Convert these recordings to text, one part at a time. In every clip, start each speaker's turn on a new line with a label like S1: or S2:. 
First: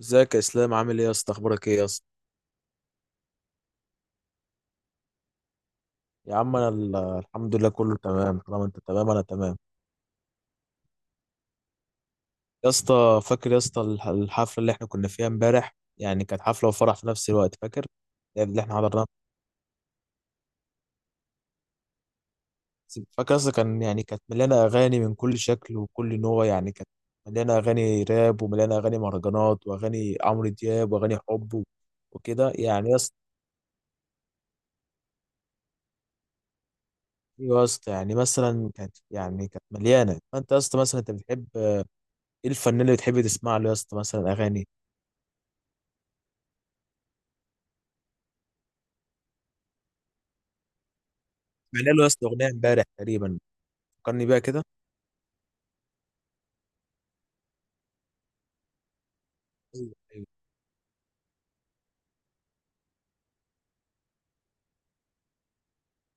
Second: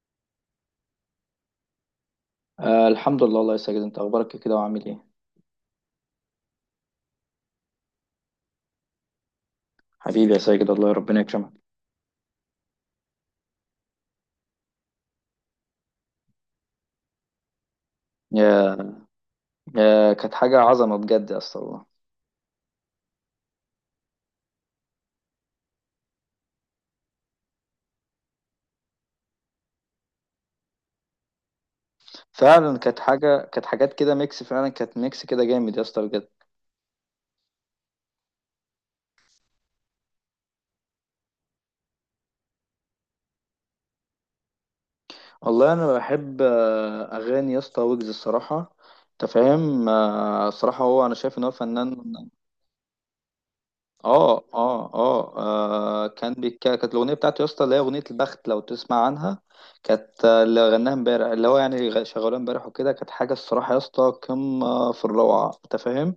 S1: ازيك يا اسلام؟ عامل ايه يا اسطى؟ اخبارك ايه يا اسطى؟
S2: آه، الحمد لله والله يا ساجد، انت اخبارك إيه كده وعامل ايه؟
S1: يا عم، انا الحمد لله كله تمام. طالما انت تمام انا تمام.
S2: حبيبي يا ساجد، الله ربنا يكرمك.
S1: يا اسطى، فاكر يا اسطى الحفله اللي احنا كنا فيها امبارح؟ يعني كانت حفله وفرح في نفس الوقت، فاكر؟ يعني اللي احنا
S2: يا
S1: حضرناها.
S2: يا كانت حاجه عظمه بجد يا اسطى والله.
S1: فاكر يا اسطى؟ كانت مليانه اغاني من كل شكل وكل نوع، يعني كانت مليانه اغاني راب، ومليانه اغاني مهرجانات، واغاني عمرو دياب، واغاني حب وكده
S2: فعلا
S1: يعني يا اسطى.
S2: كانت حاجات كده ميكس، فعلا كانت ميكس كده جامد يا اسطى بجد.
S1: أيوة يا اسطى. يعني مثلا كانت مليانه. فانت يا اسطى مثلا انت بتحب ايه الفنان اللي بتحب تسمع له يا اسطى؟ مثلا اغاني
S2: والله انا بحب اغاني يا اسطى ويجز الصراحه. انت فاهم، الصراحه هو انا شايف ان هو
S1: عامل له يا اسطى
S2: فنان.
S1: اغنيه امبارح تقريبا، فكرني بيها كده.
S2: كانت الاغنيه بتاعته يا اسطى، اللي هي اغنيه البخت، لو تسمع عنها.
S1: ايوه،
S2: كانت،
S1: ايوه.
S2: اللي غناها امبارح، اللي هو يعني شغالها امبارح وكده، كانت حاجه الصراحه يا اسطى قمه في الروعه، انت فاهم.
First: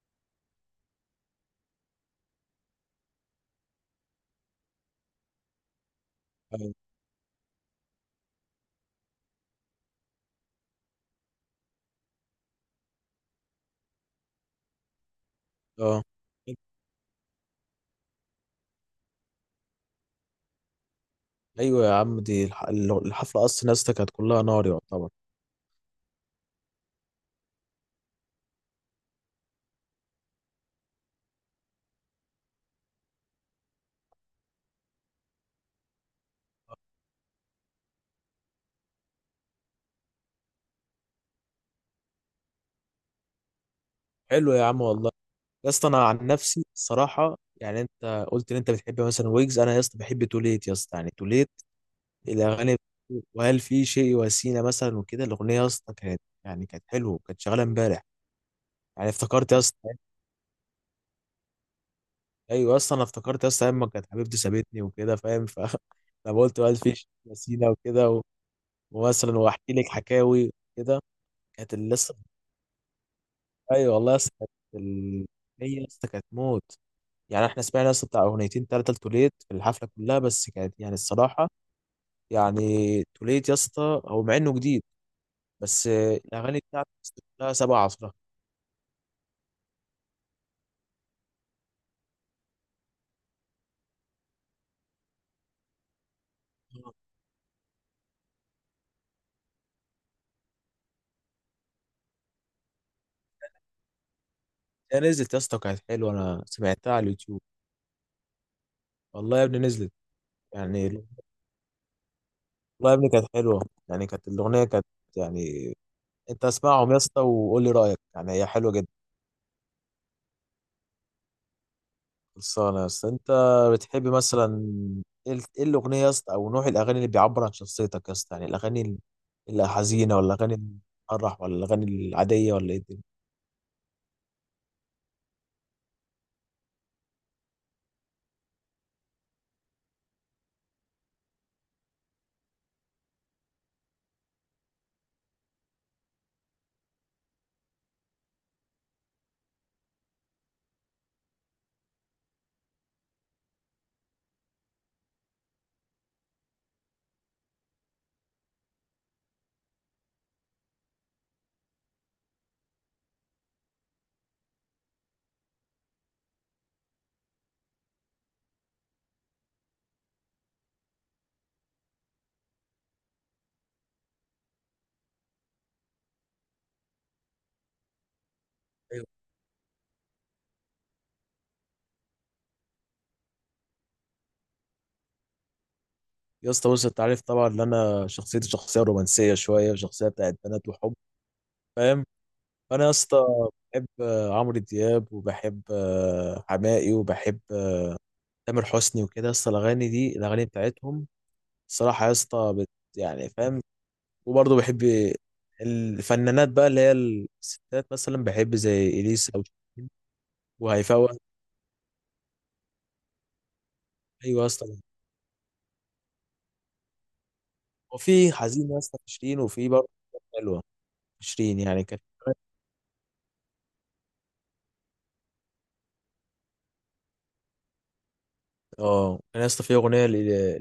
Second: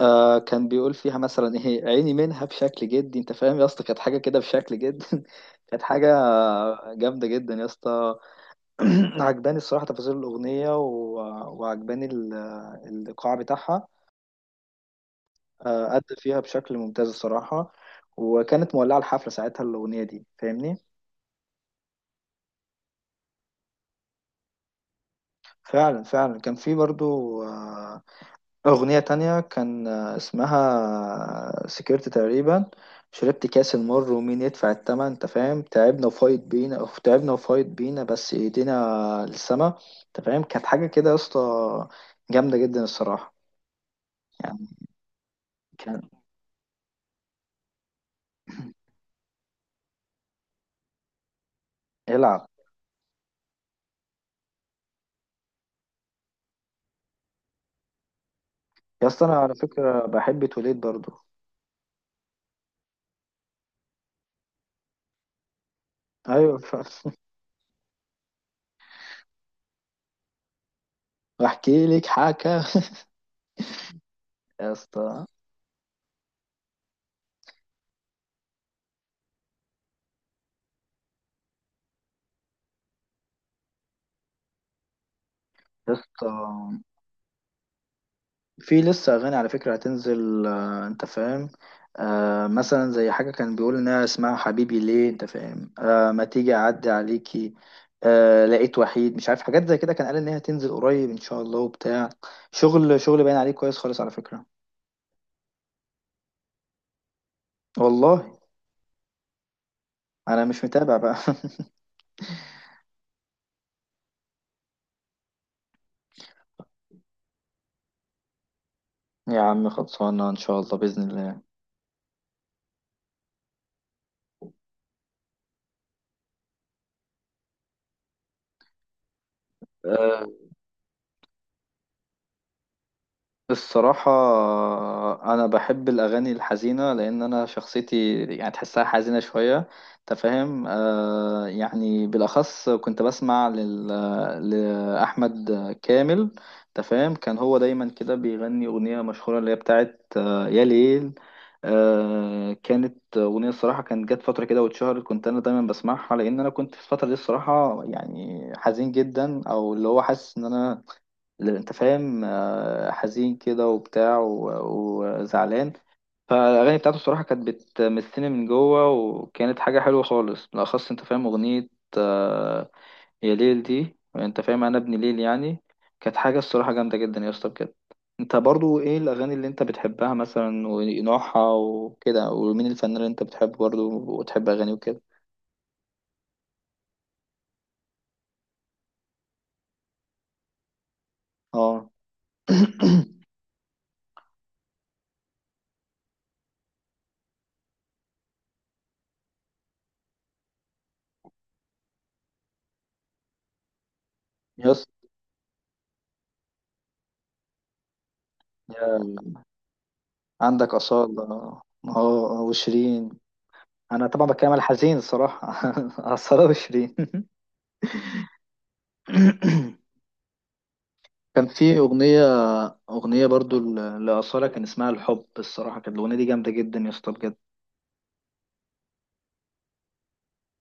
S2: آه كان بيقول فيها مثلا ايه عيني منها بشكل جدي، انت فاهم يا اسطى، كانت حاجه كده بشكل جدي. كانت حاجه
S1: أيوة.
S2: جامده جدا يا اسطى. عجباني الصراحه تفاصيل الاغنيه، وعجباني الايقاع بتاعها.
S1: اه،
S2: أدى فيها بشكل ممتاز الصراحة، وكانت مولعة الحفلة ساعتها الأغنية دي، فاهمني.
S1: ايوه يا عم، دي الحفله اصلا يا اسطى كانت كلها نار يعتبر.
S2: فعلا فعلا، كان في برضو أغنية تانية، كان اسمها سكرت تقريبا. شربت كاس المر ومين يدفع التمن، انت فاهم. تعبنا وفايت بينا، أو تعبنا وفايت بينا بس ايدينا للسما، انت فاهم. كانت حاجة كده يا اسطى، جامدة جدا الصراحة
S1: حلو يا
S2: يعني.
S1: عم، والله. يا اسطى،
S2: كان
S1: انا عن نفسي الصراحه، يعني انت قلت ان انت بتحب مثلا ويجز، انا يا اسطى بحب توليت يا اسطى. يعني توليت
S2: يلعب.
S1: الاغاني بتاعته، وهل في شيء وسيله مثلا وكده. الاغنيه يا اسطى كانت حلوه، كانت شغاله امبارح.
S2: يا
S1: يعني
S2: اسطى انا
S1: افتكرت
S2: على
S1: يا اسطى.
S2: فكرة بحب توليد برضو.
S1: ايوه، اصلا انا افتكرت يا اسطى ايام ما كانت حبيبتي سابتني وكده، فاهم؟ ف انا
S2: ايوه
S1: قلت بقى في شيء وسيله وكده، ومثلا واحكي لك حكاوي كده. كانت
S2: واحكي
S1: اللي
S2: لك
S1: لسه، ايوه والله يا اسطى كانت
S2: يا اسطى،
S1: ال- هي يا اسطى كانت موت. يعني احنا سمعنا يا اسطى بتاع اغنيتين 3 لتوليت في الحفله كلها، بس كانت يعني الصراحه، يعني توليت يا اسطى هو مع انه جديد، بس
S2: يا اسطى
S1: الاغاني بتاعته يا اسطى كلها 17.
S2: في لسه اغاني على فكره هتنزل، انت فاهم. مثلا زي حاجه كان بيقول انها اسمها حبيبي ليه، انت فاهم، ما تيجي اعدي عليكي، لقيت وحيد، مش عارف، حاجات زي كده، كان قال ان هي هتنزل قريب ان شاء الله وبتاع. شغل شغل باين عليه كويس خالص على فكره.
S1: هي نزلت يا اسطى وكانت حلوه، انا سمعتها على اليوتيوب.
S2: والله
S1: والله يا ابني نزلت.
S2: انا مش
S1: يعني
S2: متابع
S1: والله
S2: بقى.
S1: يا ابني كانت حلوه. يعني كانت الاغنيه كانت، يعني انت اسمعهم يا اسطى وقول لي رايك، يعني هي حلوه جدا.
S2: يا عم خلصانه ان شاء الله باذن
S1: خلصانة يا اسطى. انت بتحب مثلا ايه ايه الاغنية يا اسطى، او نوع الاغاني اللي بيعبر عن شخصيتك يا اسطى؟ يعني الاغاني الحزينة،
S2: الله.
S1: ولا الاغاني الفرح، ولا الاغاني العادية، ولا ايه الدنيا؟
S2: الصراحة أنا بحب الأغاني الحزينة، لأن أنا شخصيتي يعني تحسها حزينة شوية، أنت فاهم، يعني بالأخص كنت بسمع لأحمد كامل. أنت فاهم، كان هو دايما كده بيغني أغنية مشهورة، اللي هي بتاعت آه يا ليل. آه كانت أغنية الصراحة، كانت جت فترة كده واتشهرت، كنت أنا دايما بسمعها، لأن أنا كنت في الفترة دي الصراحة يعني حزين جدا، أو اللي هو حاسس إن أنا اللي انت فاهم، حزين كده وبتاع وزعلان. فالاغاني بتاعته الصراحه كانت بتمسني من جوه، وكانت حاجه حلوه خالص، بالاخص انت فاهم اغنيه آه، يا ليل دي، انت فاهم انا ابن ليل يعني. كانت حاجه الصراحه جامده جدا يا اسطى بجد. انت برضو ايه
S1: ايوه
S2: الاغاني اللي انت بتحبها مثلا، ونوعها وكده، ومين الفنان اللي انت بتحبه برضو وتحب اغانيه وكده؟
S1: يا اسطى. بص، انت عارف طبعا ان انا شخصيتي شخصية رومانسية شوية، وشخصية بتاعت بنات وحب،
S2: اه.
S1: فاهم؟ فانا يا اسطى بحب عمرو دياب، وبحب حماقي، وبحب تامر حسني وكده يا اسطى. الاغاني دي الاغاني بتاعتهم الصراحة يا اسطى بت، يعني فاهم؟ وبرضه بحب
S2: يس،
S1: الفنانات بقى، اللي هي الستات مثلا. بحب زي
S2: يا-
S1: اليسا، او شيرين،
S2: عندك
S1: وهيفاء وهبي.
S2: اصاله. اه وشيرين. انا طبعا
S1: ايوه
S2: بتكلم على
S1: اصلا.
S2: الحزين الصراحه. على الصلاه وشيرين.
S1: وفي حزين يا اسطى في شيرين، وفي برضه حلوه. في
S2: كان
S1: شيرين
S2: في
S1: يعني كانت.
S2: اغنيه برضو لاصاله كان اسمها الحب، الصراحه كانت الاغنيه دي جامده جدا يا اسطى بجد.
S1: اه، انا يا اسطى في اغنيه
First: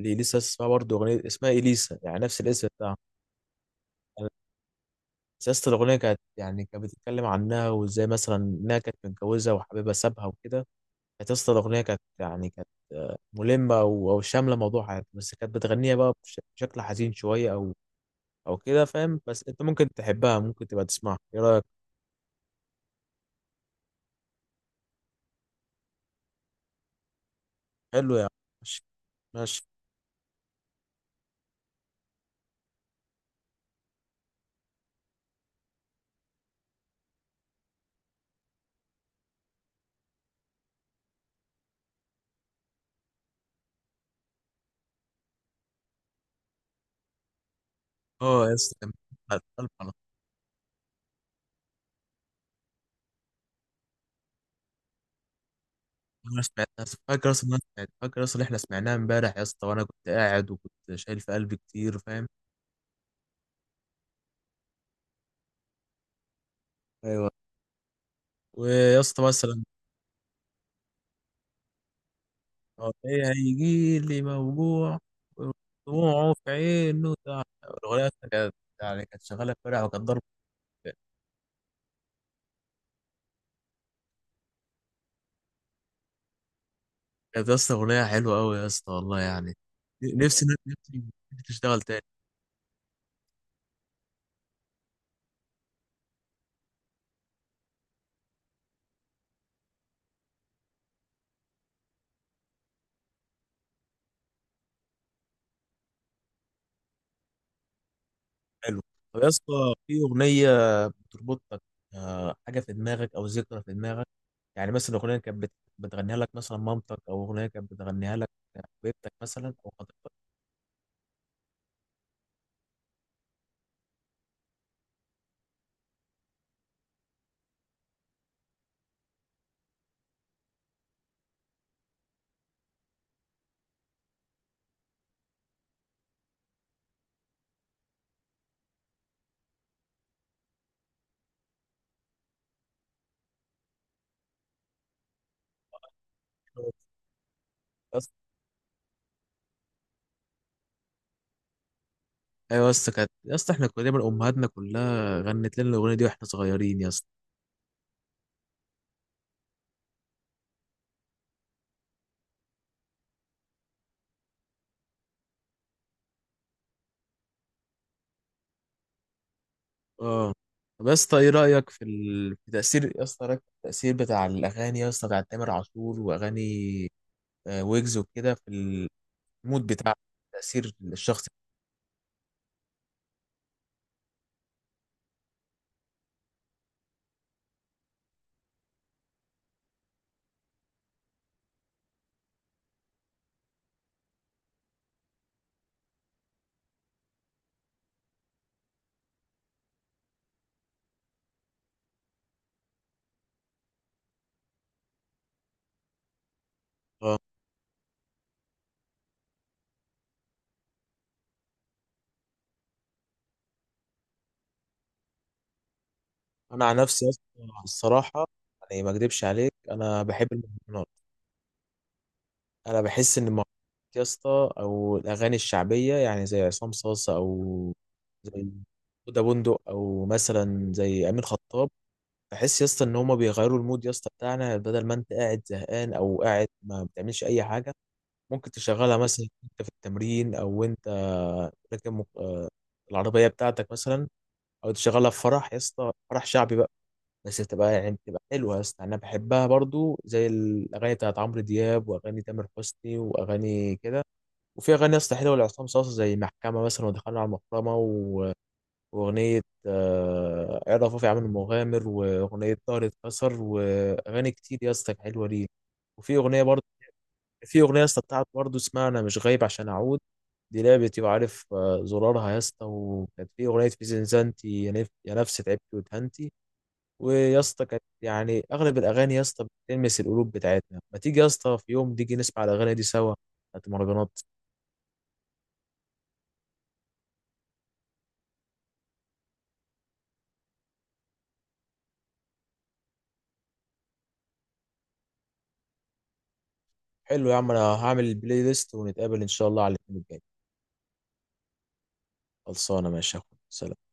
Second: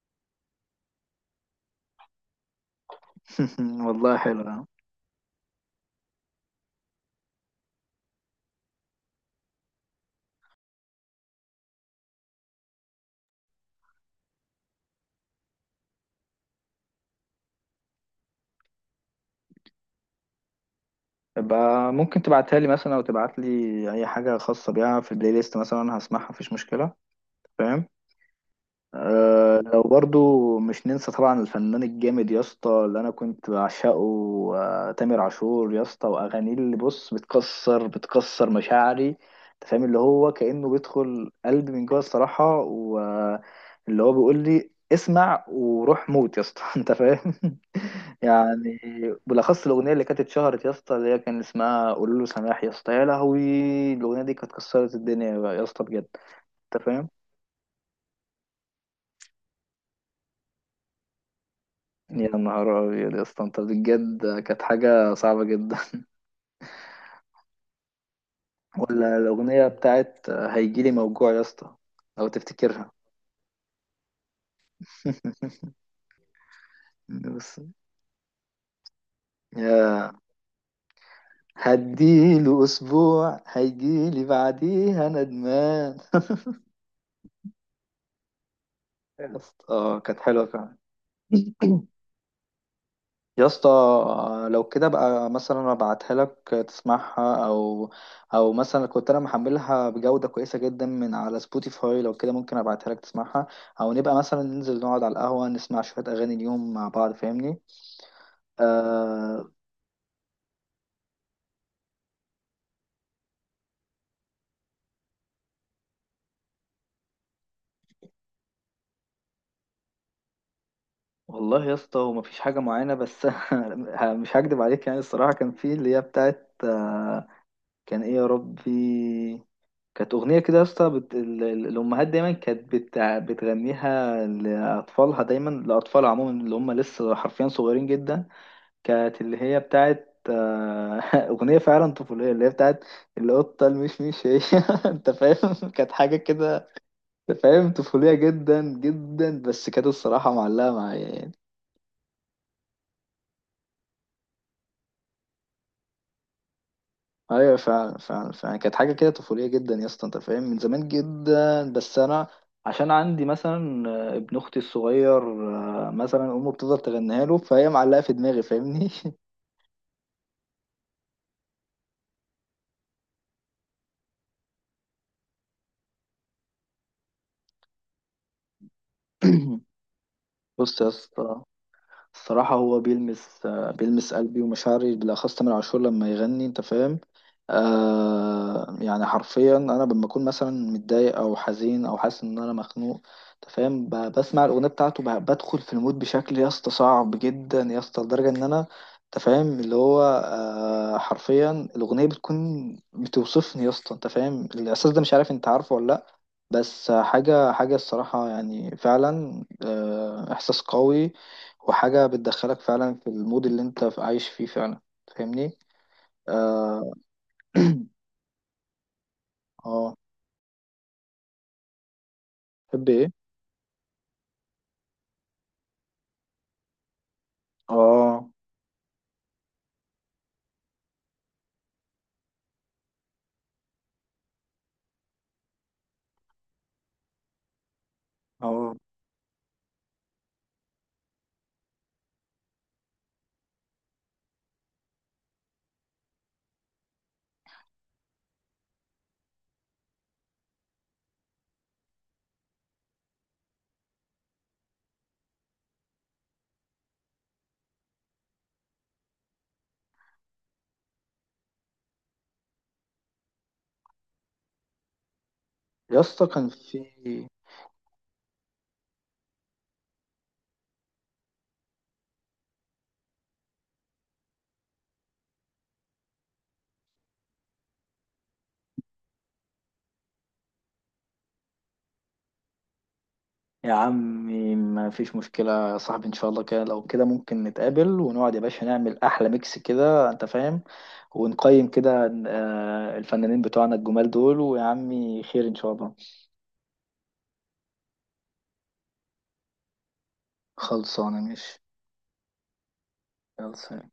S1: لاليسا اسمها برضه اغنيه اسمها اليسا، يعني نفس الاسم بتاعها.
S2: والله
S1: أنا-
S2: حلوه.
S1: بس يا اسطى الاغنيه كانت يعني كانت بتتكلم عنها، وازاي مثلا انها كانت متجوزه وحبيبها سابها وكده. كانت يا اسطى الاغنيه كانت ملمه او شامله موضوع حياتها، بس كانت بتغنيها بقى بشكل حزين شويه، او او كده، فاهم؟ بس انت ممكن تحبها، ممكن تبقى تسمعها. ايه رايك؟
S2: يبقى ممكن تبعتها لي مثلا، او تبعت لي اي حاجه خاصه بيها في البلاي ليست مثلا، انا هسمعها مفيش مشكله، فاهم؟
S1: حلو يا عم. ماشي.
S2: أه،
S1: ماشي.
S2: لو برضو مش ننسى طبعا الفنان الجامد يا اسطى اللي انا كنت بعشقه، أه تامر عاشور يا اسطى، واغانيه اللي بص بتكسر مشاعري، انت فاهم، اللي هو كانه بيدخل قلبي من جوه الصراحه، واللي هو بيقول لي اسمع وروح موت يا اسطى، انت فاهم
S1: اه يا اسطى
S2: يعني.
S1: كان. على
S2: بالاخص
S1: القلب على
S2: الاغنيه
S1: طول.
S2: اللي كانت اتشهرت يا اسطى، اللي هي كان اسمها قولوا له سماح يا اسطى، يا لهوي. الاغنيه دي كانت كسرت الدنيا يا اسطى بجد،
S1: انا
S2: انت
S1: سمعتها.
S2: فاهم
S1: فاكر اصلا إن احنا سمعناها امبارح يا اسطى، وانا كنت قاعد وكنت شايل في قلبي كتير، فاهم؟
S2: يا نهار أبيض يا اسطى، أنت بجد كانت حاجة صعبة جدا.
S1: ايوه. ويا
S2: ولا
S1: اسطى مثلا.
S2: الأغنية بتاعت هيجيلي موجوع يا اسطى، لو تفتكرها.
S1: اه، ايه هيجي لي موجوع؟ دموعه في عينه.
S2: بص،
S1: الاغنيه أصلاً كانت، يعني كانت شغاله امبارح وكانت
S2: يا
S1: ضرب.
S2: هديله أسبوع هيجيلي بعديها ندمان.
S1: كانت يا اسطى اغنيه حلوه قوي يا اسطى، والله
S2: يا
S1: يعني.
S2: اسطى كانت حلوة
S1: نفسي،
S2: فعلا.
S1: نفسي تشتغل تاني.
S2: يا اسطى لو كده بقى مثلا ابعتها لك تسمعها، او، مثلا كنت انا محملها بجودة كويسة جدا من على سبوتيفاي، لو كده ممكن ابعتها لك تسمعها، او نبقى مثلا ننزل نقعد على القهوة نسمع شوية اغاني اليوم مع بعض، فاهمني؟
S1: حلو. طب يا
S2: آه.
S1: اسطى، في اغنيه بتربطك حاجه في دماغك، او ذكرى في دماغك؟ يعني مثلا اغنيه كانت بتغنيها لك مثلا مامتك، او اغنيه كانت بتغنيها لك حبيبتك مثلا، او خطيبتك؟
S2: والله يا اسطى هو مفيش حاجة معينة، بس مش هكدب عليك يعني الصراحة، كان في اللي هي بتاعت كان ايه يا ربي، كانت أغنية كده يا اسطى، الأمهات دايما كانت بتغنيها لأطفالها، دايما لأطفال عموما اللي هم لسه حرفيا صغيرين جدا. كانت اللي هي بتاعت أغنية فعلا طفولية، اللي هي بتاعت القطة المشمش هي، أنت فاهم كانت حاجة كده، فاهم،
S1: يا
S2: طفولية
S1: اسطى-
S2: جدا جدا، بس كانت الصراحة معلقة معايا يعني.
S1: ايوه يا اسطى، كانت يا اسطى احنا كنا دايما امهاتنا كلها غنت لنا الاغنيه دي واحنا صغيرين يا اسطى.
S2: ايوه، فعلا فعلا فعلا كانت حاجه كده طفوليه جدا يا اسطى، انت فاهم، من زمان جدا بس انا عشان عندي مثلا ابن اختي الصغير، مثلا امه بتفضل تغنيها له، فهي معلقه في دماغي فاهمني.
S1: اه. طب يا اسطى، ايه رايك في تاثير يا اسطى، رأيك في التاثير بتاع الاغاني يا اسطى بتاع تامر عاشور، واغاني ويجز وكده، في المود، بتاع تاثير
S2: بص يا
S1: الشخص؟
S2: اسطى، الصراحة هو بيلمس، بيلمس قلبي ومشاعري، بالأخص تامر عاشور لما يغني، أنت فاهم، يعني حرفيا أنا لما أكون مثلا متضايق أو حزين أو حاسس إن أنا مخنوق، أنت فاهم، بسمع الأغنية بتاعته، بدخل في المود بشكل يا اسطى صعب جدا يا اسطى، لدرجة إن أنا أنت فاهم، اللي هو حرفيا الأغنية بتكون بتوصفني يا اسطى. أنت فاهم الإحساس ده، مش عارف أنت عارفه ولا لأ، بس
S1: آه.
S2: حاجة حاجة الصراحة يعني فعلا إحساس قوي، وحاجة بتدخلك فعلا في المود اللي انت عايش فيه فعلا، فاهمني؟
S1: انا عن
S2: اه.
S1: نفسي يا اسطى، الصراحه، يعني ما اكدبش عليك،
S2: اه
S1: انا بحب المهرجانات. انا
S2: تحب ايه؟
S1: بحس ان المهرجانات يا اسطى، او الاغاني الشعبيه، يعني زي عصام صاصه، او
S2: اه
S1: زي هدى بندق، او مثلا زي امين خطاب، بحس يا اسطى ان هما بيغيروا المود يا اسطى بتاعنا، بدل ما انت قاعد زهقان او قاعد ما بتعملش اي حاجه. ممكن
S2: اه
S1: تشغلها مثلا انت في التمرين، او انت راكب العربيه بتاعتك مثلا، او تشغلها في فرح يا اسطى، فرح شعبي بقى. بس بتبقى حلوه يا اسطى، انا بحبها برضو، زي الاغاني بتاعت عمرو دياب، واغاني تامر حسني، واغاني كده. وفي اغاني يا اسطى حلوه لعصام صاصا، زي محكمه مثلا، ودخلنا على المحرمه واغنيه عرف رفيع عامل المغامر، واغنيه ظهري اتكسر، واغاني كتير يا اسطى حلوه ليه.
S2: يا
S1: وفي
S2: اسطى
S1: اغنيه
S2: كان
S1: برضو،
S2: في.
S1: في اغنيه يا اسطى بتاعت برضو اسمها انا مش غايب عشان اعود، دي لعبتي وعارف زرارها يا اسطى، وكانت في اغنيه في زنزانتي يا يا نفس تعبتي ودهنتي. ويا اسطى كانت يعني اغلب الاغاني يا اسطى بتلمس القلوب بتاعتنا. ما تيجي يا اسطى في يوم تيجي نسمع الاغاني دي سوا، بتاعت
S2: يا
S1: المهرجانات.
S2: عمي ما فيش مشكلة يا صاحبي، ان شاء الله كده، لو كده ممكن نتقابل ونقعد يا باشا، نعمل احلى ميكس كده، انت فاهم، ونقيم كده الفنانين بتوعنا الجمال دول، ويا عمي خير ان شاء الله.
S1: حلو يا عم، انا هعمل البلاي ليست ونتقابل ان شاء الله على الاثنين الجاي.
S2: خلصانة ماشي.
S1: خلصانه، ماشي يا اخويا.
S2: يلا سلام.
S1: سلام.